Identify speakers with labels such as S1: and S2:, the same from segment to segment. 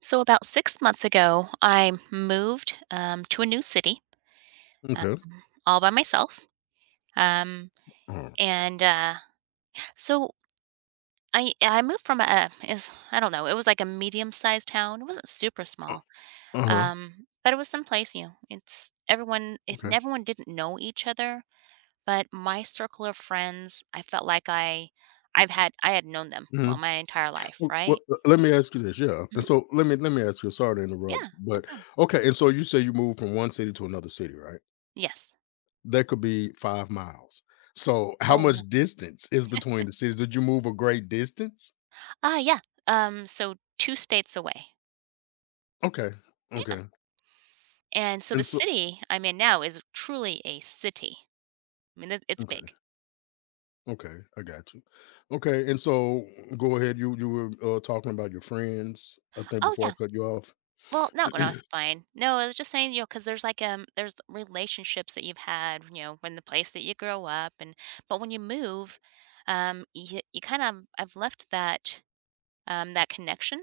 S1: So about 6 months ago, I moved to a new city um,
S2: Okay.
S1: all by myself. Um, and so I moved from a is I don't know it was like a medium sized town. It wasn't super small,
S2: Uh huh.
S1: but it was someplace you know it's everyone it,
S2: Okay.
S1: everyone didn't know each other. But my circle of friends, I felt like I had known them
S2: Hmm.
S1: well my entire life,
S2: Well,
S1: right?
S2: let me ask you this. Yeah. And
S1: Hmm.
S2: so let me ask you. Sorry to interrupt,
S1: Yeah, no
S2: but
S1: problem.
S2: okay. And so you say you moved from one city to another city, right?
S1: Yes.
S2: That could be 5 miles. So how
S1: Oh no.
S2: much distance is between the cities? Did you move a great distance?
S1: Ah, yeah. So two states away.
S2: Okay.
S1: Yeah.
S2: Okay.
S1: And so the
S2: And so
S1: city I'm in now is truly a city. I mean, it's
S2: okay.
S1: big.
S2: Okay. I got you. Okay. And so go ahead. You were talking about your friends, I think,
S1: Oh,
S2: before I
S1: yeah.
S2: cut you off.
S1: Well, not when I was fine. No, I was just saying, you know, because there's like there's relationships that you've had, you know, when the place that you grow up, and but when you move, you kind of I've left that that connection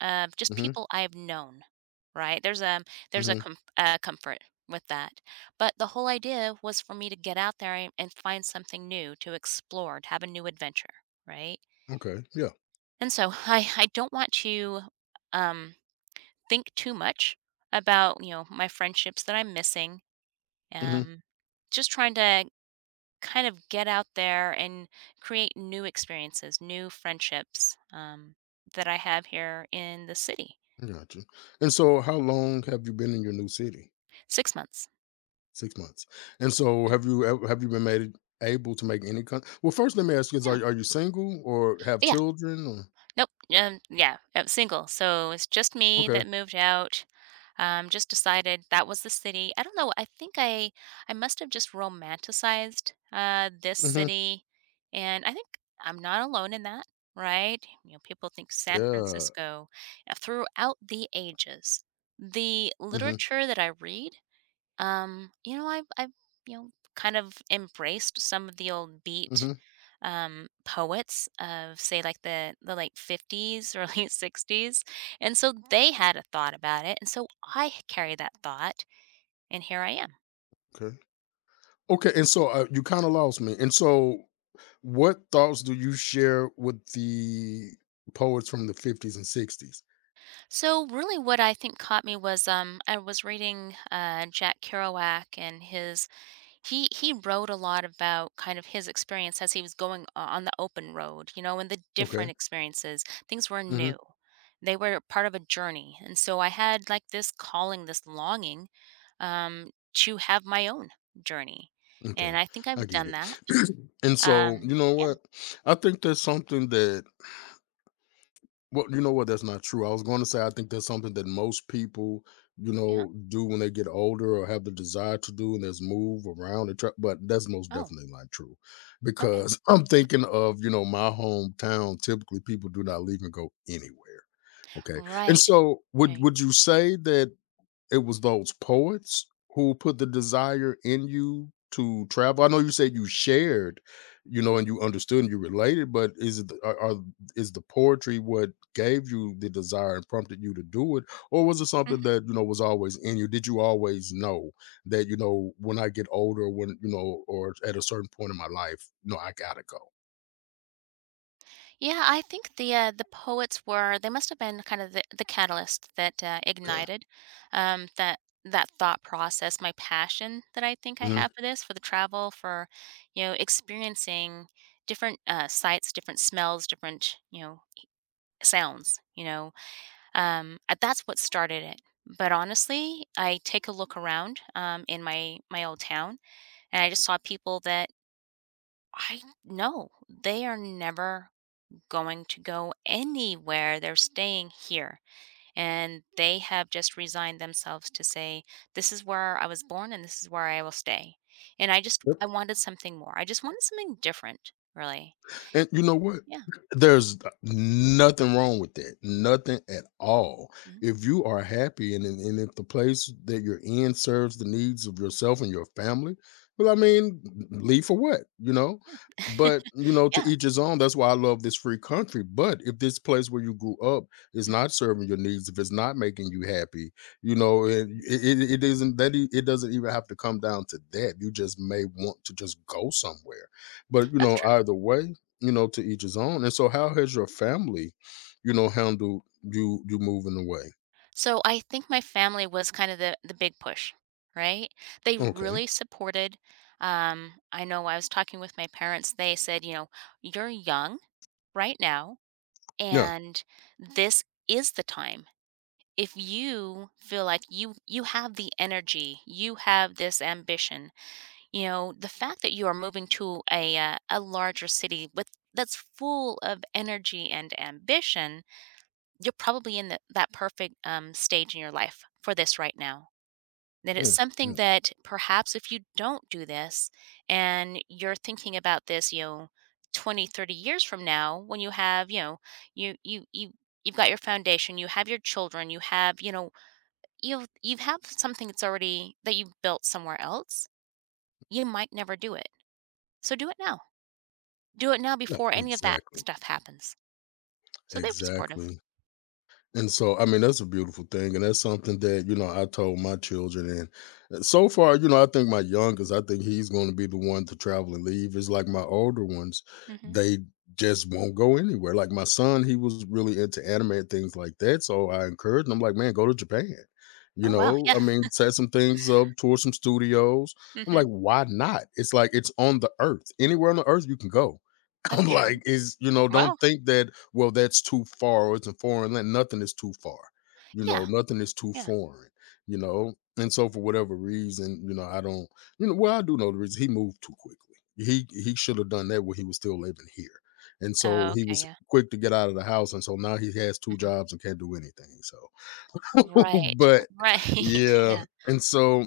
S1: of just
S2: Mm-hmm.
S1: people I have known, right? There's a
S2: Mm-hmm.
S1: comfort with that, but the whole idea was for me to get out there and, find something new to explore, to have a new adventure, right?
S2: Okay. Yeah.
S1: And so I don't want to um, think too much about my friendships that I'm missing.
S2: Mm-hmm.
S1: Um, just trying to kind of get out there and create new experiences, new friendships that I have here in the city.
S2: Gotcha. And so, how long have you been in your new city?
S1: 6 months.
S2: 6 months. And so, have
S1: Mhm,
S2: you have you been made able to make any kind? Well, first, let me ask you: Is
S1: yeah.
S2: are, are you single or have
S1: Yeah.
S2: children? Or
S1: Nope, yeah, single, so it's just me
S2: okay.
S1: that moved out, just decided that was the city. I don't know, I think I must have just romanticized, this
S2: Hmm.
S1: city, and I think I'm not alone in that, right? You know, people think San
S2: Yeah.
S1: Francisco throughout the ages. The
S2: Hmm.
S1: literature that I read, you know, I've, you know, kind of embraced some of the old beat
S2: Hmm.
S1: poets of say like the late 50s or late 60s, and so they had a thought about it, and so I carry that thought, and here I am.
S2: Okay. Okay. And so, you kind of lost me. And so, what thoughts do you share with the poets from the 50s and 60s?
S1: So really what I think caught me was I was reading Jack Kerouac, and his he wrote a lot about kind of his experience as he was going o on the open road, you know, and the
S2: Okay.
S1: different experiences. Things were
S2: Hmm.
S1: new. They were part of a journey, and so I had, like, this calling, this longing, to have my own journey, and
S2: Okay.
S1: I think
S2: I
S1: I've
S2: get
S1: done
S2: it.
S1: that.
S2: And so,
S1: Um
S2: you know
S1: Yeah,
S2: what? I think that's something that. Well, you know what? That's not true. I was going to say I think that's something that most people, you
S1: yeah.
S2: know, do when they get older or have the desire to do, and there's move around and try, but that's most
S1: Oh,
S2: definitely not true,
S1: okay.
S2: because I'm thinking of you know my hometown. Typically, people do not leave and go anywhere. Okay, and
S1: Right.
S2: so would
S1: Right.
S2: would you say that it was those poets who put the desire in you to travel? I know you said you shared, you know, and you understood and you related, but is it the are is the poetry what gave you the desire and prompted you to do it? Or was it something
S1: Mhm.
S2: that, you know, was always in you? Did you always know that, you know, when I get older, when, you know, or at a certain point in my life, no, I gotta go?
S1: Yeah, I think the poets were they must have been kind of the catalyst that
S2: Okay.
S1: ignited um, that that thought process, my passion that I think I have
S2: Mhm.
S1: for this, for the travel, for experiencing different sights, different smells, different sounds. You know, that's what started it. But honestly, I take a look around in my old town, and I just saw people that I know they are never going to go anywhere. They're staying here. And they have just resigned themselves to say, this is where I was born and this is where I will stay. And I just, I wanted something more. I just wanted something different, really.
S2: And you know what?
S1: Yeah.
S2: There's nothing wrong with that. Nothing at all.
S1: Mhm.
S2: If you are happy and if the place that you're in serves the needs of yourself and your family, well, I mean, leave for what? You know?
S1: Yeah.
S2: But, you know, to
S1: Yeah.
S2: each his own. That's why I love this free country. But if this place where you grew up is
S1: Mhm.
S2: not serving your needs, if it's not making you happy, you know, it isn't that, it doesn't even have to come down to that. You just may want to just go somewhere. But, you
S1: That's
S2: know,
S1: true.
S2: either way, you know, to each his own. And so, how has your family, you know, handled you moving away?
S1: So I think my family was kind of the big push, right? They
S2: Okay,
S1: really supported. I know I was talking with my parents. They said, you know, you're young right now.
S2: yeah,
S1: And this is the time. If you feel like you have the energy, you have this ambition, you know, the fact that you are moving to a larger city with that's full of energy and ambition, you're probably in the, that perfect stage in your life for this right now, that it's
S2: yeah,
S1: something
S2: yeah,
S1: that perhaps if you don't do this and you're thinking about this, you know, 20, 30 years from now, when you have, you know, you you you you've got your foundation, you have your children, you have, you know, you have something that's already that you built somewhere else, you might never do it. So do it now, do it now
S2: yeah.
S1: before any of that
S2: Exactly,
S1: stuff happens. So they were supportive.
S2: exactly. And so, I mean, that's a beautiful thing, and that's something that you know I told my children. And so far, you know, I think my youngest, I think he's going to be the one to travel and leave. It's like my older ones,
S1: Hmm.
S2: they just won't go anywhere. Like my son, he was really into anime and things like that. So I encouraged him, I'm like, man, go to Japan. You
S1: Oh wow,
S2: know,
S1: yeah.
S2: I mean, set some things up, tour some studios. I'm
S1: Hmm.
S2: like, why not? It's like it's on the earth. Anywhere on the earth you can go.
S1: That's
S2: I'm
S1: true.
S2: like, is you know,
S1: Wow.
S2: don't think that, well, that's too far or it's a foreign land. Nothing is too far. You
S1: Yeah,
S2: know, nothing is too
S1: yeah.
S2: foreign, you know. And so for whatever reason, you know, I don't, you know, well, I do know the reason, he moved too quickly. He should have done that when he was still living here. And so
S1: Oh,
S2: he
S1: okay,
S2: was
S1: yeah.
S2: quick to get out of the house. And so now he has two
S1: Hmm.
S2: jobs and can't do anything. So
S1: Right,
S2: but
S1: right. Yeah.
S2: yeah. And so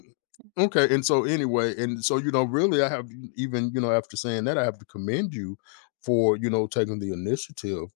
S2: okay, and so anyway, and so you know, really, I have, even you know after saying that, I have to commend you for you know taking the initiative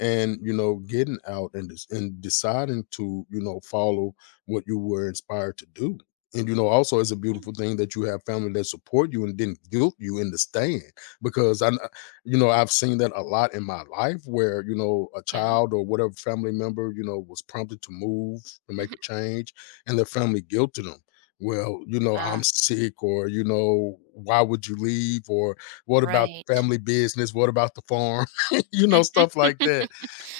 S2: and you know getting out and deciding to you know follow what you were inspired to do. And you know, also, it's a
S1: Yeah,
S2: beautiful thing that you have family that support you and didn't guilt you into staying. Because you know, I've seen that a lot in my life where you know a
S1: yeah,
S2: child or whatever family member you know was prompted to move, to make
S1: mhm.
S2: a change, and their family guilted them. "Well, you know, I'm
S1: Ah,
S2: sick," or, you know, "Why would you leave?" or, "What about the
S1: right.
S2: family business? What about the farm?" You know,
S1: Mm,
S2: stuff like that.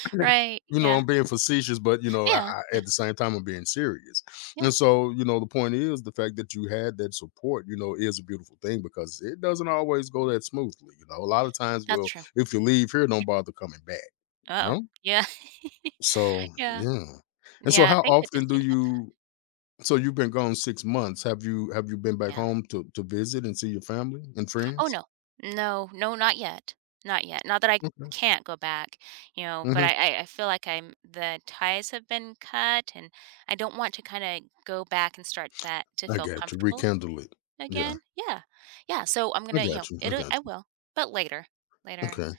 S1: right,
S2: You know,
S1: yeah.
S2: I'm being facetious, but, you know,
S1: Yeah, yeah,
S2: at the same time, I'm being serious.
S1: yeah,
S2: And so, you know, the point is the fact that you had that support, you know, is a beautiful thing, because it doesn't always go that smoothly. You know, a lot of times,
S1: that's
S2: well,
S1: true.
S2: if you leave here, don't bother coming back, you
S1: Oh,
S2: know?
S1: yeah.
S2: So,
S1: Yeah,
S2: yeah. And so,
S1: yeah,
S2: how
S1: thank goodness
S2: often
S1: we
S2: do
S1: didn't have that,
S2: you, so you've been gone 6 months. Have you been back
S1: yeah.
S2: home to visit and see your family and
S1: Oh,
S2: friends?
S1: no. No, no, not yet, not yet, not that I
S2: Okay.
S1: can't go back, you know, but
S2: Mhm.
S1: I feel like I'm the ties have been cut, and I don't want to kinda go back and start that to
S2: I
S1: feel
S2: got you.
S1: comfortable
S2: Rekindle it. Yeah.
S1: again. Yeah, yeah, so I'm
S2: I
S1: gonna, you know,
S2: got you. I
S1: it'll
S2: got
S1: I
S2: you.
S1: will, but later, later.
S2: Okay.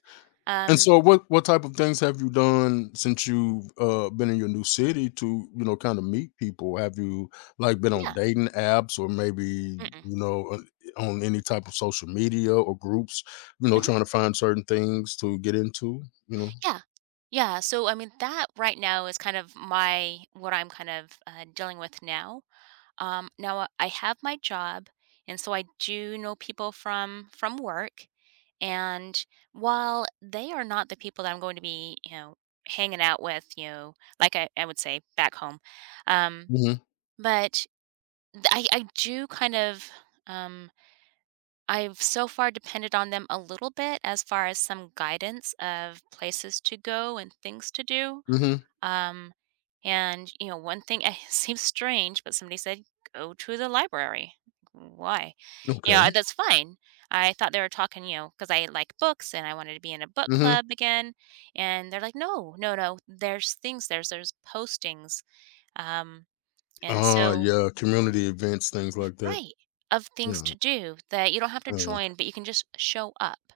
S2: And
S1: Um,
S2: so what type of things have you done since you've been in your new city to, you know, kinda meet people? Have you, like, been on
S1: yeah,
S2: dating apps or maybe,
S1: mm-mm.
S2: you know, on any type of social media or groups, you know, trying to find certain things to get into, you know?
S1: Yeah. Yeah, so, I mean, that right now is kind of my what I'm kind of, dealing with now. I have my job, and so I do know people from work, and while they are not the people that I'm going to be, you know, hanging out with, you know, like I would say back home, um,
S2: Mhm.
S1: but I do kind of, um I've so far depended on them a little bit as far as some guidance of places to go and things to do.
S2: Mhm.
S1: Um, and you know, one thing it seems strange, but somebody said, "Go to the library." Why? You
S2: Okay.
S1: know, that's fine. I thought they were talking, you know, because I like books and I wanted to be in a book
S2: Mhm.
S1: club again. And they're like, "No, no, no. There's things. There's postings." Um, and
S2: Ah,
S1: so
S2: yeah, community events, things like that.
S1: right of things
S2: Yeah,
S1: to do that you don't have to
S2: yeah,
S1: join, but you can just show up,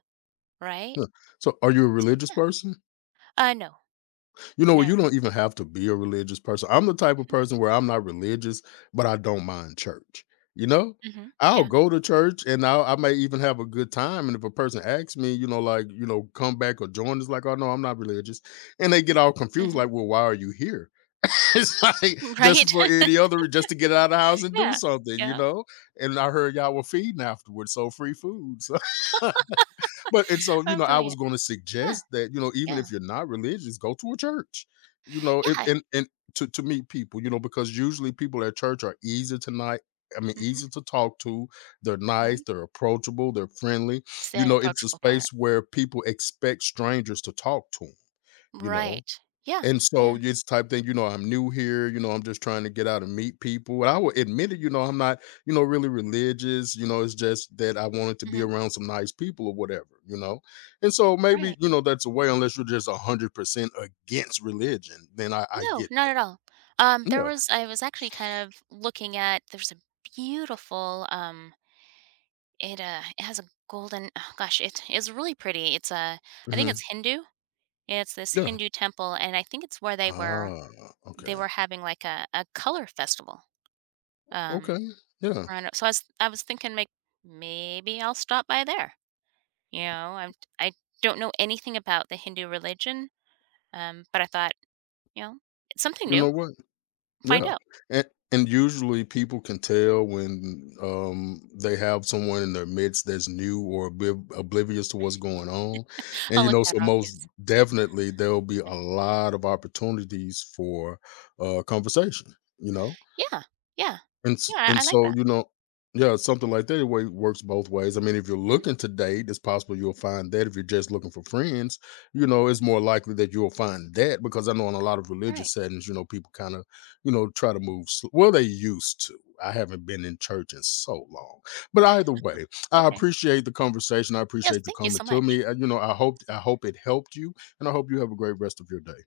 S1: right?
S2: yeah. So, are you a religious
S1: Yeah.
S2: person?
S1: No,
S2: You know what?
S1: no.
S2: You don't even have to be a religious person. I'm the type of person where I'm not religious, but I don't mind church. You know,
S1: Hmm.
S2: I'll
S1: Yeah.
S2: go to church, and I may even have a good time. And if a person asks me, you know, like, you know, come back or join, it's like, oh, no, I'm not religious. And they get all confused,
S1: Hmm.
S2: like, well, why are you here? It's like just
S1: Right.
S2: for any other, just to get out of the house and do
S1: Yeah.
S2: something, you
S1: Yeah.
S2: know? And I heard y'all were feeding afterwards, so free food. So but and so, you
S1: Oh,
S2: know, I was
S1: brilliant.
S2: gonna
S1: Yeah.
S2: suggest that, you know, even
S1: Yeah.
S2: if you're not religious, go to a church. You know, if,
S1: Yeah.
S2: and and to meet people, you know, because usually people at church are easy to, not I mean,
S1: Mhm.
S2: easy to talk to. They're nice.
S1: Right.
S2: They're approachable. They're friendly.
S1: It's
S2: You
S1: that
S2: know, it's a
S1: approachable part.
S2: space where people expect strangers to talk to them. You know,
S1: Right. Yeah.
S2: and
S1: Yeah.
S2: so it's type thing, you know, I'm new here, you know, I'm just trying to get out and meet people. And I will admit it, you know, I'm not, you know, really religious, you know, it's just that I wanted to be
S1: Mhm.
S2: around some nice people or whatever, you know. And so maybe,
S1: Right.
S2: you know, that's a way, unless you're just 100% against religion, then I
S1: No,
S2: get
S1: not
S2: that.
S1: at all. There was I was actually kind of looking at there's a beautiful, it has a golden oh gosh, it is really pretty. It's a I
S2: Yeah.
S1: think
S2: Hmm.
S1: it's Hindu. It's this
S2: Yeah.
S1: Hindu temple, and I think it's where
S2: Ah,
S1: they
S2: okay.
S1: were having like a color festival.
S2: Okay.
S1: Um,
S2: Yeah.
S1: Around it. So I was thinking like maybe I'll stop by there. You know, I don't know anything about the Hindu religion, but I thought, you know, it's something
S2: You
S1: new.
S2: know what?
S1: Find
S2: Yeah,
S1: out.
S2: and and usually people can tell when they have someone in their midst that's new or oblivious to what's going on, and
S1: I'll
S2: you
S1: look
S2: know,
S1: that
S2: so most
S1: obvious.
S2: definitely there'll be a lot of opportunities for conversation. You know,
S1: Yeah, yeah,
S2: and s
S1: yeah.
S2: and
S1: I like
S2: so,
S1: that.
S2: you know. Yeah, something like that, it way works both ways. I mean, if you're
S1: Hmm.
S2: looking to date, it's possible you'll find that. If you're just looking for friends, you know, it's more likely that you'll find that, because I know in a lot of
S1: All right.
S2: religious settings, you know, people kinda, you know, try to move sl well, they used to. I haven't been in church in so long. But either way, I
S1: Okay.
S2: appreciate the conversation. I
S1: Yes.
S2: appreciate you
S1: Thank you
S2: coming
S1: so
S2: to
S1: much.
S2: me. You know, I hope it helped you, and I hope you have a great rest of your day.